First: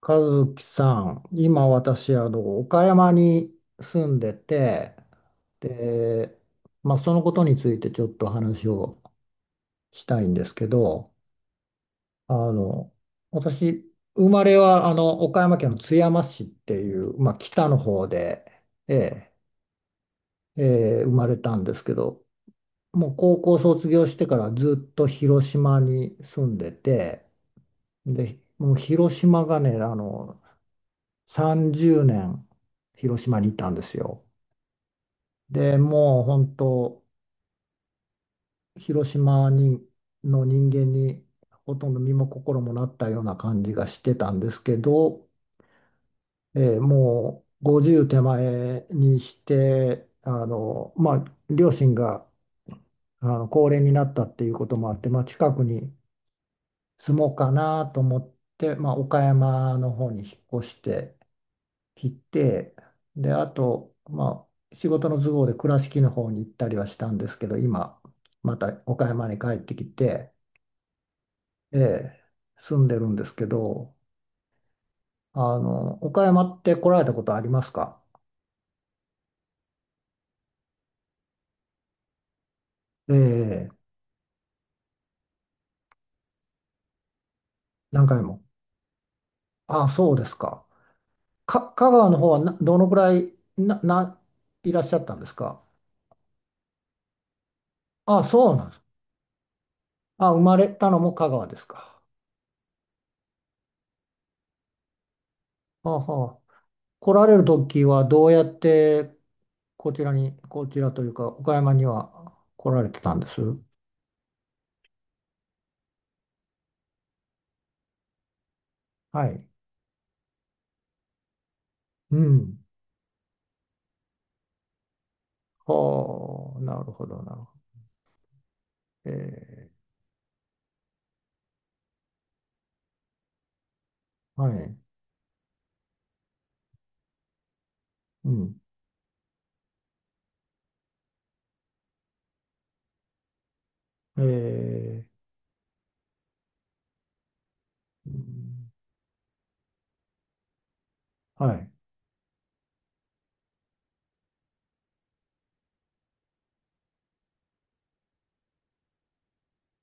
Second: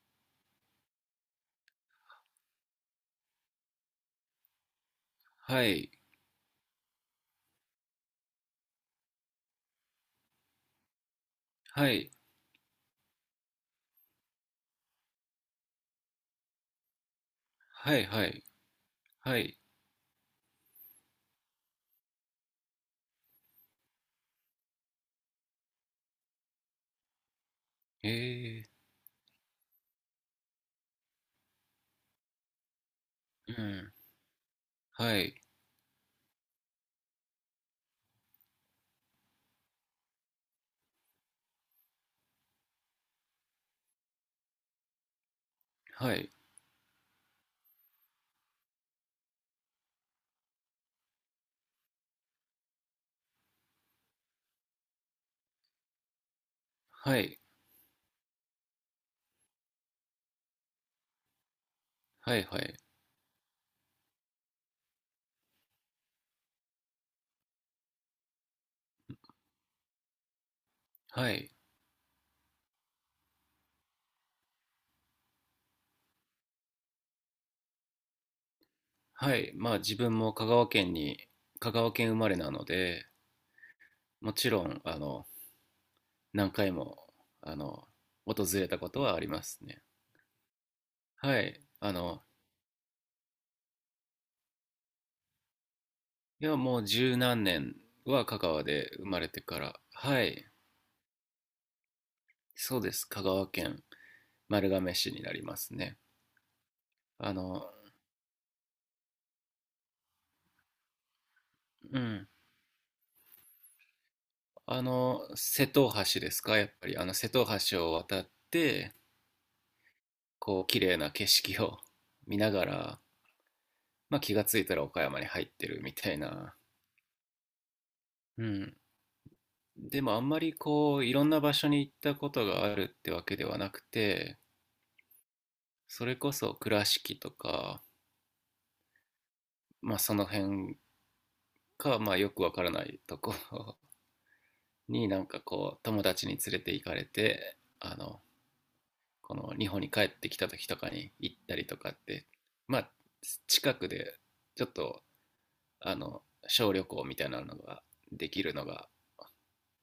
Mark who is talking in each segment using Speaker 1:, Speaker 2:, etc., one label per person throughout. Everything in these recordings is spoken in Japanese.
Speaker 1: 和樹さん、今私、岡山に住んでて、
Speaker 2: はい、
Speaker 1: で、まあ、そのことについてちょっと話をしたいんですけど、
Speaker 2: はい、
Speaker 1: あの、私、生まれは、岡山県の津山市っていう、まあ、北の
Speaker 2: はい、
Speaker 1: 方
Speaker 2: はい、
Speaker 1: で、ええ、
Speaker 2: はい、
Speaker 1: ええ生まれたんですけど、もう高校卒業してからずっと広島に住んでて、で、
Speaker 2: え
Speaker 1: もう広島がね、30年広島にい
Speaker 2: う
Speaker 1: たんで
Speaker 2: ん、
Speaker 1: すよ。
Speaker 2: はい、
Speaker 1: で、もう本当、広島の人間にほとんど身も心もなったような感じがしてたんですけど、
Speaker 2: はい、
Speaker 1: もう50手前にして、まあ、両親が高齢になったっていうこともあって、まあ、近くに住
Speaker 2: は
Speaker 1: もう
Speaker 2: い、
Speaker 1: かなと思って、まあ、岡山の方に引っ越して、切っ
Speaker 2: はい、はい、
Speaker 1: て、で、あと、まあ、仕事の都合で倉敷の方に行ったりはしたんですけど、今、また岡山に帰ってきて、
Speaker 2: はい、
Speaker 1: ええ、住んでるんですけど、岡山って来られたことありますか？
Speaker 2: はい、まあ自分も香川県に、香川県生まれなので、
Speaker 1: ええ、
Speaker 2: もちろん、何回も、あの、
Speaker 1: 何回も。
Speaker 2: 訪れたことはありますね。
Speaker 1: ああ、そうですか。
Speaker 2: はい、
Speaker 1: 香川の方はなどのくらいいらっしゃったんですか？
Speaker 2: いや、もう十何年
Speaker 1: ああ、
Speaker 2: は香
Speaker 1: そうな
Speaker 2: 川
Speaker 1: んです。
Speaker 2: で生まれてから、は
Speaker 1: ああ、生
Speaker 2: い、
Speaker 1: まれたのも香川ですか。
Speaker 2: そうです、香川県丸亀市になります
Speaker 1: は
Speaker 2: ね。
Speaker 1: あはあ。来ら
Speaker 2: あ
Speaker 1: れる
Speaker 2: の、
Speaker 1: 時はどうやってこちらに、こちらというか、岡山に
Speaker 2: うん、
Speaker 1: は来られてたんです。
Speaker 2: 瀬戸大橋ですか、やっぱり、瀬戸大橋を渡って、
Speaker 1: はい。
Speaker 2: こう、綺麗な景色を
Speaker 1: う
Speaker 2: 見な
Speaker 1: ん。
Speaker 2: がら、まあ、気がついたら岡山に入ってるみたい
Speaker 1: は
Speaker 2: な。
Speaker 1: あ、なるほど、なるほ
Speaker 2: うん。
Speaker 1: ど。え
Speaker 2: でも、あんまりこう、いろんな場所に行ったことがあるってわけではなくて、
Speaker 1: ー、はい。
Speaker 2: それこそ倉敷とか、
Speaker 1: うん。
Speaker 2: まあ、その辺か、まあ、よくわからないところ
Speaker 1: え
Speaker 2: に
Speaker 1: ー、
Speaker 2: なんかこう、友達に連れて行かれて、
Speaker 1: うん、
Speaker 2: この日本に帰ってきた時とかに行っ
Speaker 1: は
Speaker 2: たり
Speaker 1: い。
Speaker 2: とかって、まあ近くでちょっとあの小旅行みたいなのができるのが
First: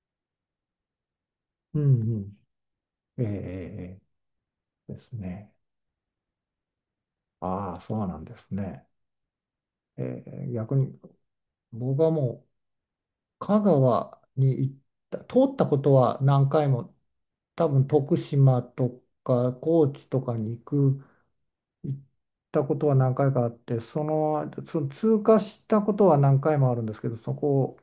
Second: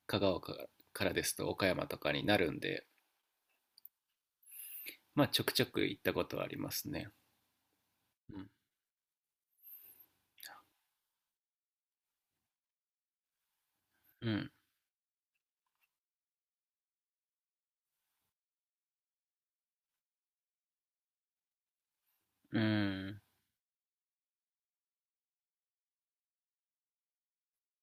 Speaker 2: 香川からですと岡
Speaker 1: う
Speaker 2: 山と
Speaker 1: ん、
Speaker 2: か
Speaker 1: う
Speaker 2: にな
Speaker 1: ん。
Speaker 2: るんで、
Speaker 1: えーえーです
Speaker 2: まあちょく
Speaker 1: ね。
Speaker 2: ちょく行ったことはありますね。
Speaker 1: ああ、そうなん
Speaker 2: う
Speaker 1: で
Speaker 2: ん、
Speaker 1: すね。え逆に、僕はもう、香川
Speaker 2: う
Speaker 1: に
Speaker 2: ん、
Speaker 1: 行った、通ったことは何回も、多分徳島とか高知とかに行っ
Speaker 2: う
Speaker 1: たことは何
Speaker 2: ん。
Speaker 1: 回かあって、その、その通過したことは何回もあるんですけど、そこ、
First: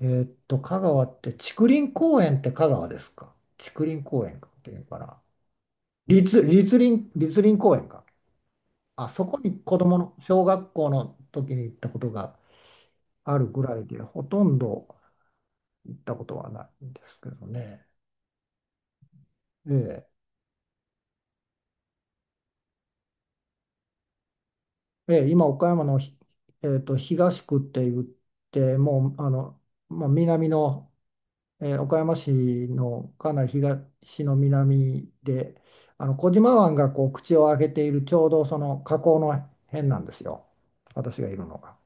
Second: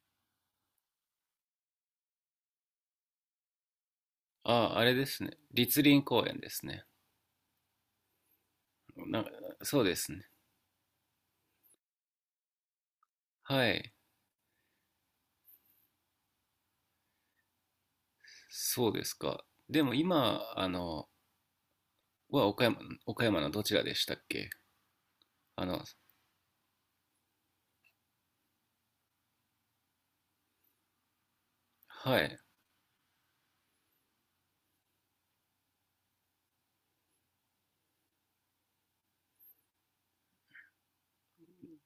Speaker 1: 香川って、竹林公園って香川ですか？竹林公園
Speaker 2: あ
Speaker 1: っていう
Speaker 2: あ、
Speaker 1: の
Speaker 2: あれ
Speaker 1: か
Speaker 2: で
Speaker 1: な。
Speaker 2: すね、栗林公園
Speaker 1: 立、
Speaker 2: です
Speaker 1: 立
Speaker 2: ね。
Speaker 1: 林、立林公園か。あそ
Speaker 2: な
Speaker 1: こに子
Speaker 2: そうで
Speaker 1: 供の
Speaker 2: すね。
Speaker 1: 小学校の時に行ったことがあるぐ
Speaker 2: は
Speaker 1: らい
Speaker 2: い。
Speaker 1: で、ほとんど行ったことはないんですけどね。
Speaker 2: そうですか。でも
Speaker 1: え
Speaker 2: 今、は、岡山のどちらでしたっけ？
Speaker 1: え、ええ、今、
Speaker 2: あ
Speaker 1: 岡山
Speaker 2: の
Speaker 1: のひ、えーっと、東区って言って、もう、まあ、南の岡山
Speaker 2: は
Speaker 1: 市
Speaker 2: い。
Speaker 1: のかなり東の南で、小島湾がこう口を開けているちょうどその河口の辺なんですよ、私がいるのが。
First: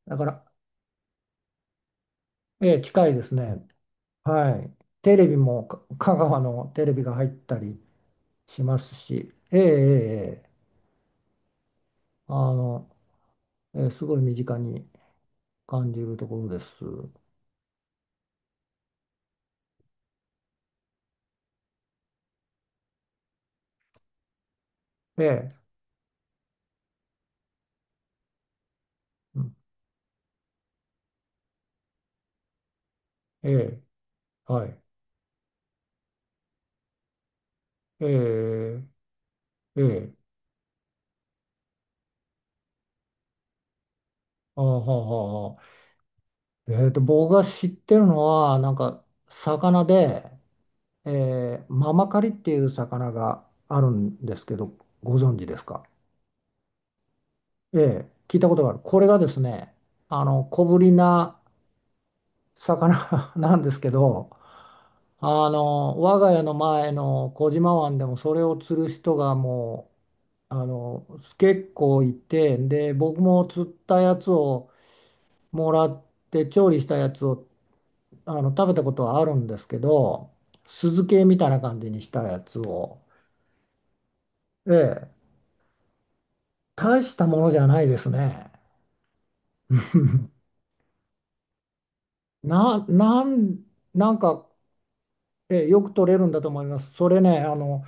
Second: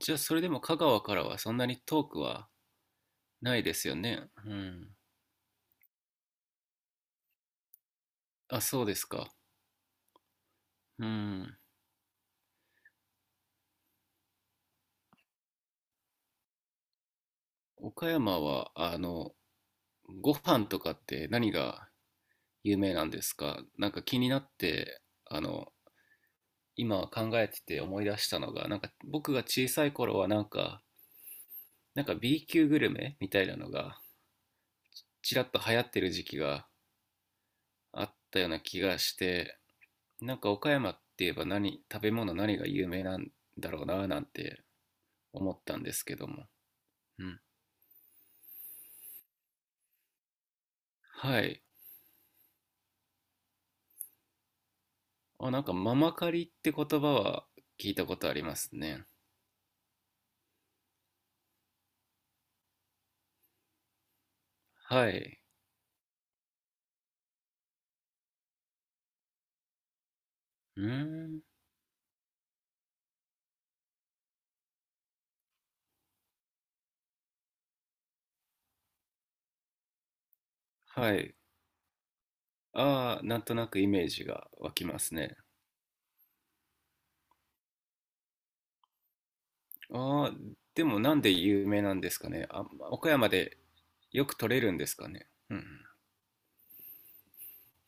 Speaker 2: じゃ
Speaker 1: だ
Speaker 2: あ、
Speaker 1: か
Speaker 2: それ
Speaker 1: ら、
Speaker 2: でも香川からはそんなに遠くは
Speaker 1: ええ近いです
Speaker 2: ない
Speaker 1: ね。
Speaker 2: ですよね。
Speaker 1: は
Speaker 2: う
Speaker 1: い。
Speaker 2: ん。
Speaker 1: テレビも香川のテレビが入ったり
Speaker 2: あ、
Speaker 1: しま
Speaker 2: そうで
Speaker 1: す
Speaker 2: すか。
Speaker 1: し、ええええええ
Speaker 2: うん。
Speaker 1: あの、ええすごい身近に感じるところです。
Speaker 2: 岡山は、ご飯とかって何が有名なんですか？なんか気になって、
Speaker 1: ええ、
Speaker 2: 今考えてて思い出したのが、なんか僕
Speaker 1: う
Speaker 2: が
Speaker 1: ん、
Speaker 2: 小さい頃はなんか、なんか B級グルメみたい
Speaker 1: え
Speaker 2: なの
Speaker 1: え、
Speaker 2: が、
Speaker 1: はい。
Speaker 2: ちらっと流行ってる時期があったような気
Speaker 1: え
Speaker 2: がして、
Speaker 1: えええ
Speaker 2: なんか岡山って言えば何、食べ物何が有名なんだろうななん
Speaker 1: あ
Speaker 2: て
Speaker 1: あ、はあ、
Speaker 2: 思
Speaker 1: は
Speaker 2: った
Speaker 1: あ、
Speaker 2: んですけども。う
Speaker 1: 僕
Speaker 2: ん。
Speaker 1: が知ってるのは、なんか、魚で、
Speaker 2: はい。
Speaker 1: ママカリっていう魚があるんですけど、ご存知
Speaker 2: あ、
Speaker 1: で
Speaker 2: な
Speaker 1: す
Speaker 2: んか
Speaker 1: か？
Speaker 2: ママカリって言葉は聞いた
Speaker 1: ええ、
Speaker 2: ことあ
Speaker 1: 聞い
Speaker 2: り
Speaker 1: た
Speaker 2: ま
Speaker 1: ことが
Speaker 2: す
Speaker 1: ある。こ
Speaker 2: ね。
Speaker 1: れがですね、小ぶりな魚 なんですけど、
Speaker 2: はい。
Speaker 1: 我が家の前の小島湾でもそれを釣る人がもう、
Speaker 2: うーん。
Speaker 1: 結構いて、で、僕も釣ったやつをもらって、調理したやつを食べたことはあるんですけど、酢漬
Speaker 2: は
Speaker 1: け
Speaker 2: い。
Speaker 1: みたいな感じにしたやつを、
Speaker 2: ああ、なんとなくイメージが湧きま
Speaker 1: ええ
Speaker 2: すね。
Speaker 1: 大したものじゃないですね
Speaker 2: ああ、でもなんで有名なんですかね。あ、
Speaker 1: な、
Speaker 2: 岡
Speaker 1: な
Speaker 2: 山で
Speaker 1: ん、なん
Speaker 2: よく
Speaker 1: か、
Speaker 2: 取れるんですかね。う
Speaker 1: え
Speaker 2: ん。
Speaker 1: えよく取れるんだと思いますそれね、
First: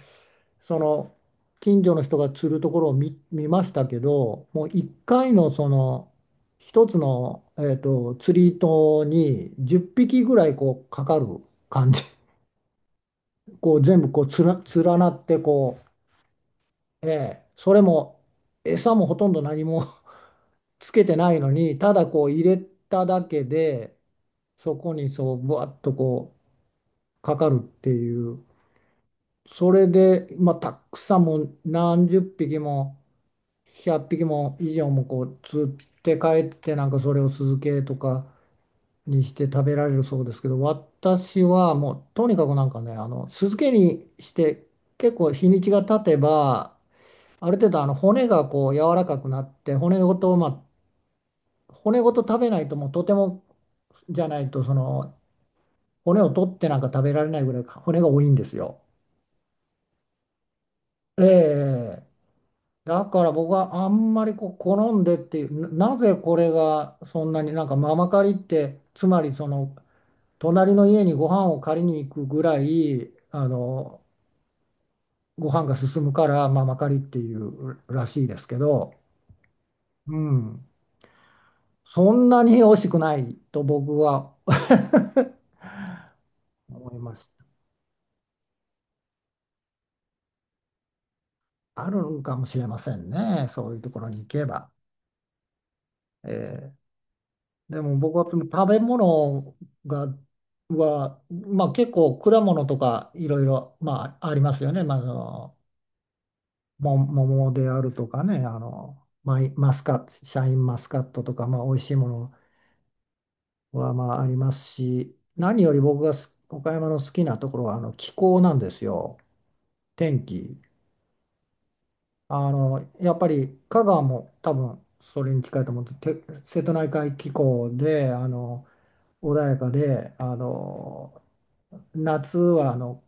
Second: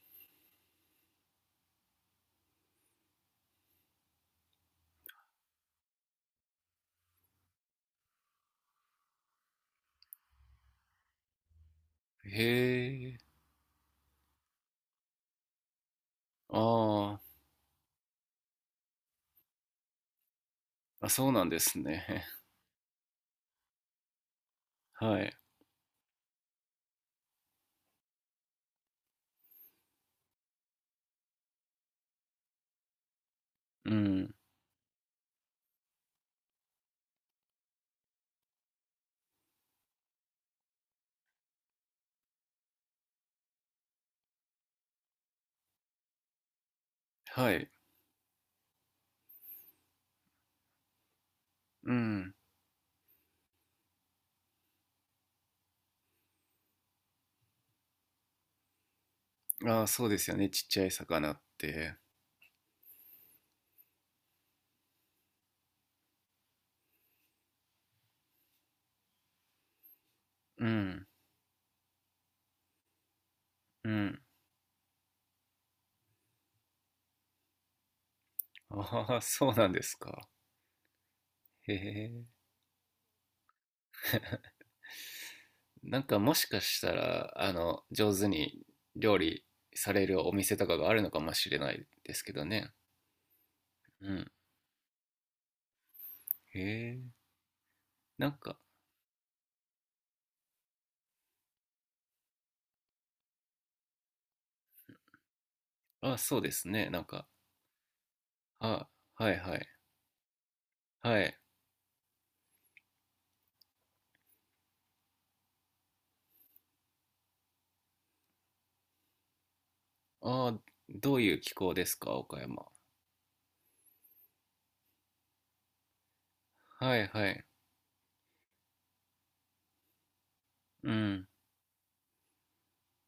Speaker 1: その近所の人が釣るところを見ましたけど、もう1回のその一つの、釣り糸に10匹ぐらいこうかかる感じ、
Speaker 2: へえ。
Speaker 1: こう全部こう連なってこ、
Speaker 2: あ
Speaker 1: え
Speaker 2: ー
Speaker 1: え、それも餌もほとんど何も つけ
Speaker 2: あ、
Speaker 1: て
Speaker 2: そ
Speaker 1: な
Speaker 2: う
Speaker 1: い
Speaker 2: なん
Speaker 1: の
Speaker 2: で
Speaker 1: に
Speaker 2: す
Speaker 1: ただこ
Speaker 2: ね。
Speaker 1: う入れただけでそこ に
Speaker 2: はい。
Speaker 1: そうぶわっとこうかかるっていう。それで、まあ、たくさんもう何十匹も
Speaker 2: う
Speaker 1: 100匹
Speaker 2: ん。
Speaker 1: も以上もこう釣って帰ってなんかそれを酢漬けとかにして食べられるそうですけど、私はもうとにかくなんかね、酢漬けにして結構日にちが経てばあ
Speaker 2: は
Speaker 1: る程
Speaker 2: い。
Speaker 1: 度骨がこう柔らかくなって骨ごと、まあ、
Speaker 2: う
Speaker 1: 骨ごと
Speaker 2: ん。
Speaker 1: 食べないともうとても、じゃないとその骨を取ってなんか食べられないぐらい骨が多いんですよ。
Speaker 2: ああ、そうですよね。ちっちゃい
Speaker 1: え
Speaker 2: 魚って。
Speaker 1: え、だから僕はあんまりこう好んでっていう、な、なぜこれがそんなになんかママ借りってつまりその
Speaker 2: う
Speaker 1: 隣の家
Speaker 2: ん。
Speaker 1: にご飯を借りに行くぐらい
Speaker 2: うん。
Speaker 1: ご飯が進むからママ借りっていうらしいですけど、
Speaker 2: ああ、そうなんです
Speaker 1: う
Speaker 2: か。
Speaker 1: ん、
Speaker 2: へ
Speaker 1: そ
Speaker 2: え。
Speaker 1: んなに美味しくないと僕は
Speaker 2: なんかもしかし
Speaker 1: 思
Speaker 2: た
Speaker 1: います。
Speaker 2: ら、上手に料理されるお店とかがあるのかもしれない
Speaker 1: ある
Speaker 2: で
Speaker 1: ん
Speaker 2: すけ
Speaker 1: か
Speaker 2: ど
Speaker 1: もしれ
Speaker 2: ね。
Speaker 1: ませんね。そういうところ
Speaker 2: う
Speaker 1: に行
Speaker 2: ん。
Speaker 1: けば。え
Speaker 2: へ
Speaker 1: え、
Speaker 2: え。
Speaker 1: でも僕
Speaker 2: な
Speaker 1: は
Speaker 2: ん
Speaker 1: その
Speaker 2: か、
Speaker 1: 食べ物が、は、まあ結構果物とかいろいろ、まあありますよね。まあ、
Speaker 2: あ、そうですね。なんか、
Speaker 1: 桃であるとかね、
Speaker 2: あ、はいはい。
Speaker 1: マスカット、シャインマスカッ
Speaker 2: は
Speaker 1: トと
Speaker 2: い。
Speaker 1: か、まあ美味しいものはまあありますし、何より僕が岡山の好きなところは気候なんですよ。天
Speaker 2: あ、
Speaker 1: 気。
Speaker 2: どういう気候ですか、岡山。
Speaker 1: やっぱり香川も多分それに近いと思って、て瀬戸内
Speaker 2: はい
Speaker 1: 海
Speaker 2: は
Speaker 1: 気
Speaker 2: い。
Speaker 1: 候で、穏やかで、
Speaker 2: うん、
Speaker 1: 夏はあの、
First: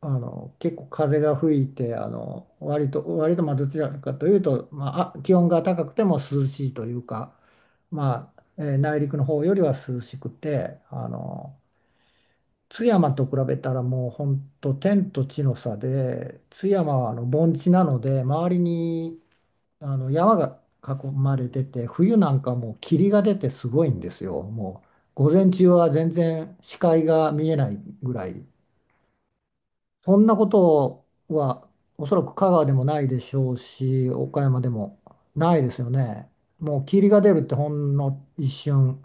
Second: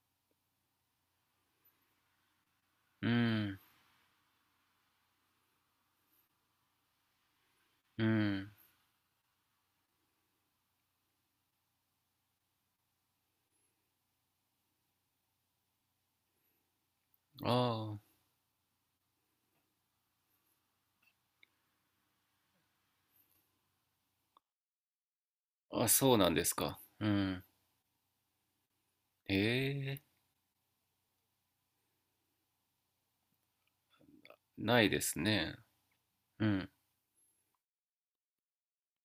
Speaker 1: あの、結構風が吹いて、割
Speaker 2: う
Speaker 1: と、割とまあ
Speaker 2: ん、
Speaker 1: どちらかというと、まあ、あ気温が高くても涼しいというか、
Speaker 2: う
Speaker 1: まあ、
Speaker 2: ん。
Speaker 1: 内陸の方よりは涼しくて、津山と比べたらもう本当天と地の差で、津山は盆地なの
Speaker 2: あ
Speaker 1: で、周りに山が囲まれてて、冬なんかもう霧が出てすごいんですよ。もう午前中
Speaker 2: あ、あ、
Speaker 1: は全
Speaker 2: そうなんです
Speaker 1: 然視
Speaker 2: か。
Speaker 1: 界
Speaker 2: う
Speaker 1: が
Speaker 2: ん。
Speaker 1: 見えないぐらい。
Speaker 2: へえ、
Speaker 1: そんなことはおそらく香川でもないでしょうし、岡山で
Speaker 2: ない
Speaker 1: も
Speaker 2: です
Speaker 1: な
Speaker 2: ね。
Speaker 1: いですよね。
Speaker 2: うん、
Speaker 1: もう霧が出るってほんの一瞬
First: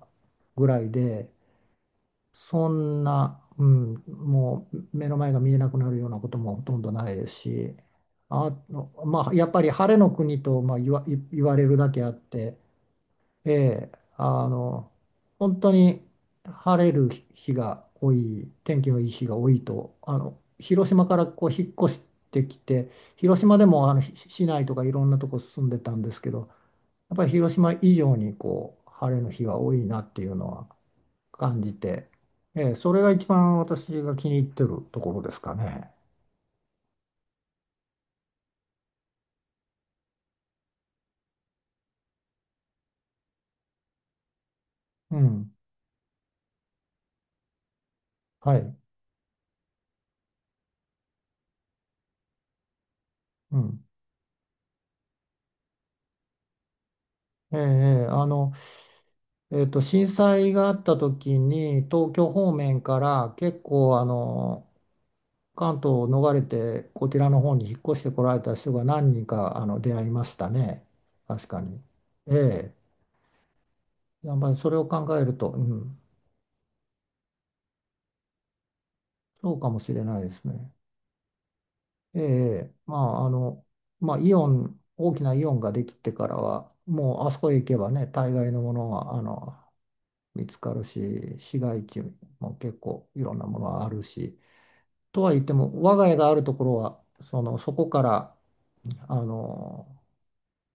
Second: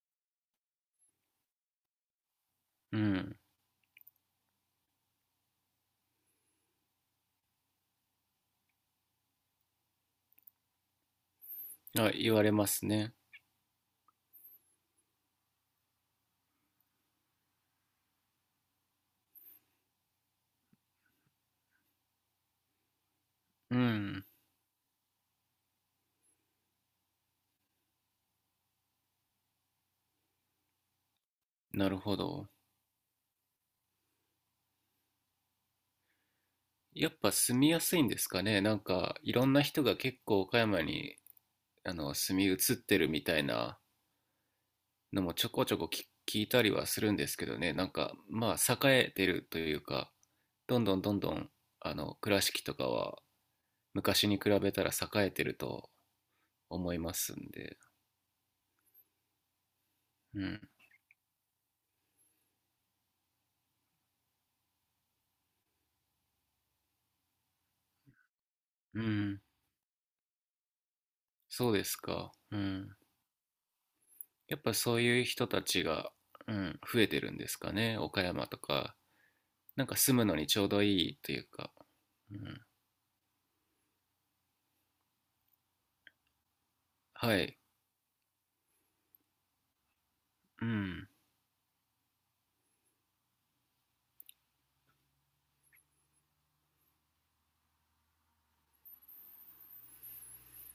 Speaker 1: ぐらいで、そ
Speaker 2: う
Speaker 1: ん
Speaker 2: ん。
Speaker 1: な、うん、もう目の前が見えなくなるようなこともほとんどないですし、あ、まあ、やっぱり晴れの国と、言われるだけあ
Speaker 2: あ、
Speaker 1: っ
Speaker 2: 言われ
Speaker 1: て、
Speaker 2: ますね。
Speaker 1: ええ、あの、本当に晴れる日が多い、天気のいい日が多いと、広島からこう引っ越してきて、広島で
Speaker 2: う
Speaker 1: もあのし
Speaker 2: ん。
Speaker 1: 市内とかいろんなとこ住んでたんですけど、やっぱり広島以上にこう晴れの日が多いなっていうのは感じ
Speaker 2: なる
Speaker 1: て、
Speaker 2: ほど。
Speaker 1: ええ、それが一番私が気に入ってるところですかね。
Speaker 2: やっぱ住みやすいんですかね。なんかいろんな人が結構岡山に住み移ってるみたいな
Speaker 1: う
Speaker 2: のもちょ
Speaker 1: ん、
Speaker 2: こちょこ聞いたりはするんですけどね。なんか
Speaker 1: は
Speaker 2: ま
Speaker 1: い、
Speaker 2: あ栄えてるというか、どんどんどんどん倉敷とかは
Speaker 1: うん。
Speaker 2: 昔に比べたら栄えてると思いますん
Speaker 1: ええ、
Speaker 2: で。
Speaker 1: ええ、震
Speaker 2: う
Speaker 1: 災
Speaker 2: ん。
Speaker 1: があった時に東京方面から結構関東を逃れてこちらの方に引っ越してこられた人が
Speaker 2: う
Speaker 1: 何人
Speaker 2: ん。
Speaker 1: か出会いましたね。確か
Speaker 2: そう
Speaker 1: に。
Speaker 2: ですか。う
Speaker 1: え
Speaker 2: ん。
Speaker 1: え。やっぱり
Speaker 2: やっ
Speaker 1: そ
Speaker 2: ぱ
Speaker 1: れを
Speaker 2: そう
Speaker 1: 考
Speaker 2: い
Speaker 1: え
Speaker 2: う
Speaker 1: る
Speaker 2: 人
Speaker 1: と、う
Speaker 2: たち
Speaker 1: ん、
Speaker 2: が、うん、増えてるんですかね。岡山とか。
Speaker 1: そうかも
Speaker 2: なん
Speaker 1: し
Speaker 2: か
Speaker 1: れ
Speaker 2: 住
Speaker 1: ない
Speaker 2: む
Speaker 1: で
Speaker 2: の
Speaker 1: す
Speaker 2: にちょう
Speaker 1: ね。
Speaker 2: どいいというか。
Speaker 1: え
Speaker 2: うん、
Speaker 1: え。まあ、まあ、イオン、大きなイオンができてからは、もうあ
Speaker 2: は
Speaker 1: そこへ
Speaker 2: い。
Speaker 1: 行けばね、大概のものは見つ
Speaker 2: う
Speaker 1: かる
Speaker 2: ん。
Speaker 1: し、市街地も結構いろんなものはあるし。とは言っても、我が家があるところは、その、そこから、あの、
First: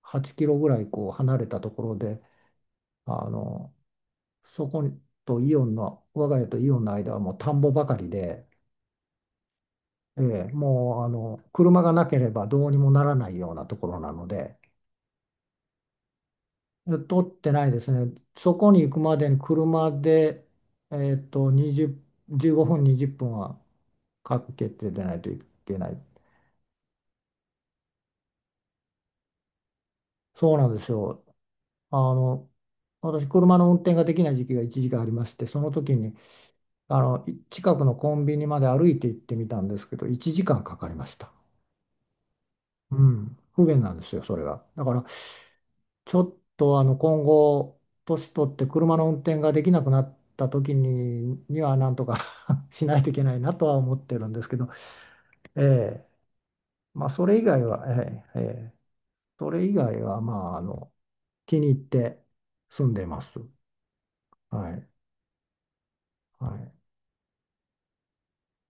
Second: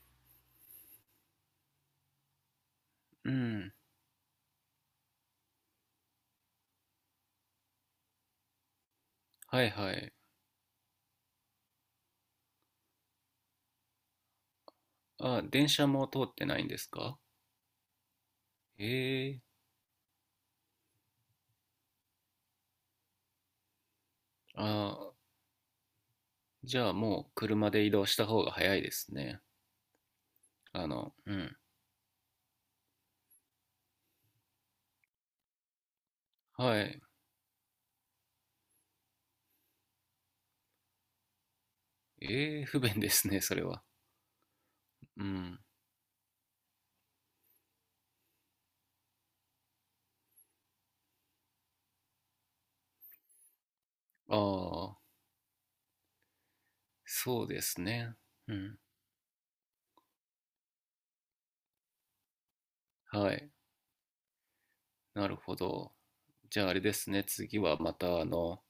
Speaker 1: 8キロぐらいこう離れたところで、あ
Speaker 2: う
Speaker 1: の、
Speaker 2: ん。
Speaker 1: そことイオンの、我が家とイオンの間はもう田んぼばかりで、
Speaker 2: はいはい。
Speaker 1: ええ、もう、車がなければどうにもならないようなところなので、
Speaker 2: あ、電車も通ってないんですか？
Speaker 1: 取ってないですね。そこに行くまでに
Speaker 2: ええ、
Speaker 1: 車で、えっと、20、15分、20分はか
Speaker 2: あ
Speaker 1: けて出
Speaker 2: あ、
Speaker 1: ないといけない。
Speaker 2: じゃあもう車で移動した方が早いですね。
Speaker 1: そうなんですよ。
Speaker 2: うん。
Speaker 1: あの、私、車の運転ができない時期が一時期ありまして、その時に、
Speaker 2: はい。
Speaker 1: 近くのコンビニまで歩いて行ってみたんですけど、1時間かんかかりました。
Speaker 2: ええ、不
Speaker 1: う
Speaker 2: 便です
Speaker 1: ん、
Speaker 2: ね、それ
Speaker 1: 不便
Speaker 2: は。
Speaker 1: なんですよ、それが。だから、
Speaker 2: うん。
Speaker 1: ちょっと、今後、年取って車の運転ができなくなったには、なんとか しないといけないなとは思ってるんですけど、
Speaker 2: ああ、
Speaker 1: ええ、まあ、それ以
Speaker 2: そうで
Speaker 1: 外
Speaker 2: す
Speaker 1: は、
Speaker 2: ね。
Speaker 1: ええ、え
Speaker 2: う
Speaker 1: え、
Speaker 2: ん。
Speaker 1: それ以外は、まあ、気に入って住んでま
Speaker 2: は
Speaker 1: す。
Speaker 2: い。
Speaker 1: はい。
Speaker 2: なるほど。
Speaker 1: は
Speaker 2: じゃあ
Speaker 1: い。
Speaker 2: あれですね、次はまた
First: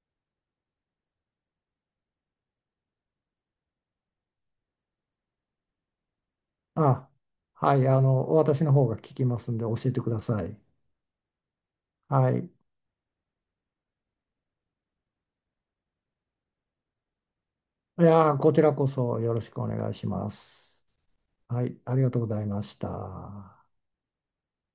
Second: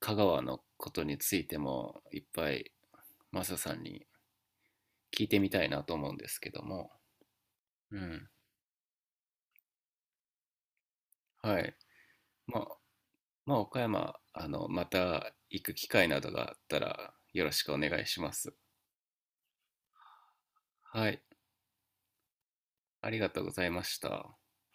Speaker 2: 香川のことについてもいっぱいマサさんに聞いてみたいなと思うんですけども。
Speaker 1: あ、はい、
Speaker 2: うん。
Speaker 1: 私の方が聞きますんで教えてください。
Speaker 2: はい。
Speaker 1: はい。
Speaker 2: まあ、まあ、岡山、また行く機会などがあったらよろしくお願
Speaker 1: い
Speaker 2: いし
Speaker 1: や
Speaker 2: ま
Speaker 1: ー、こ
Speaker 2: す。
Speaker 1: ちらこそよろしくお願いします。
Speaker 2: はい、
Speaker 1: はい、ありがとうございまし
Speaker 2: ありがとうござ
Speaker 1: た。
Speaker 2: いました。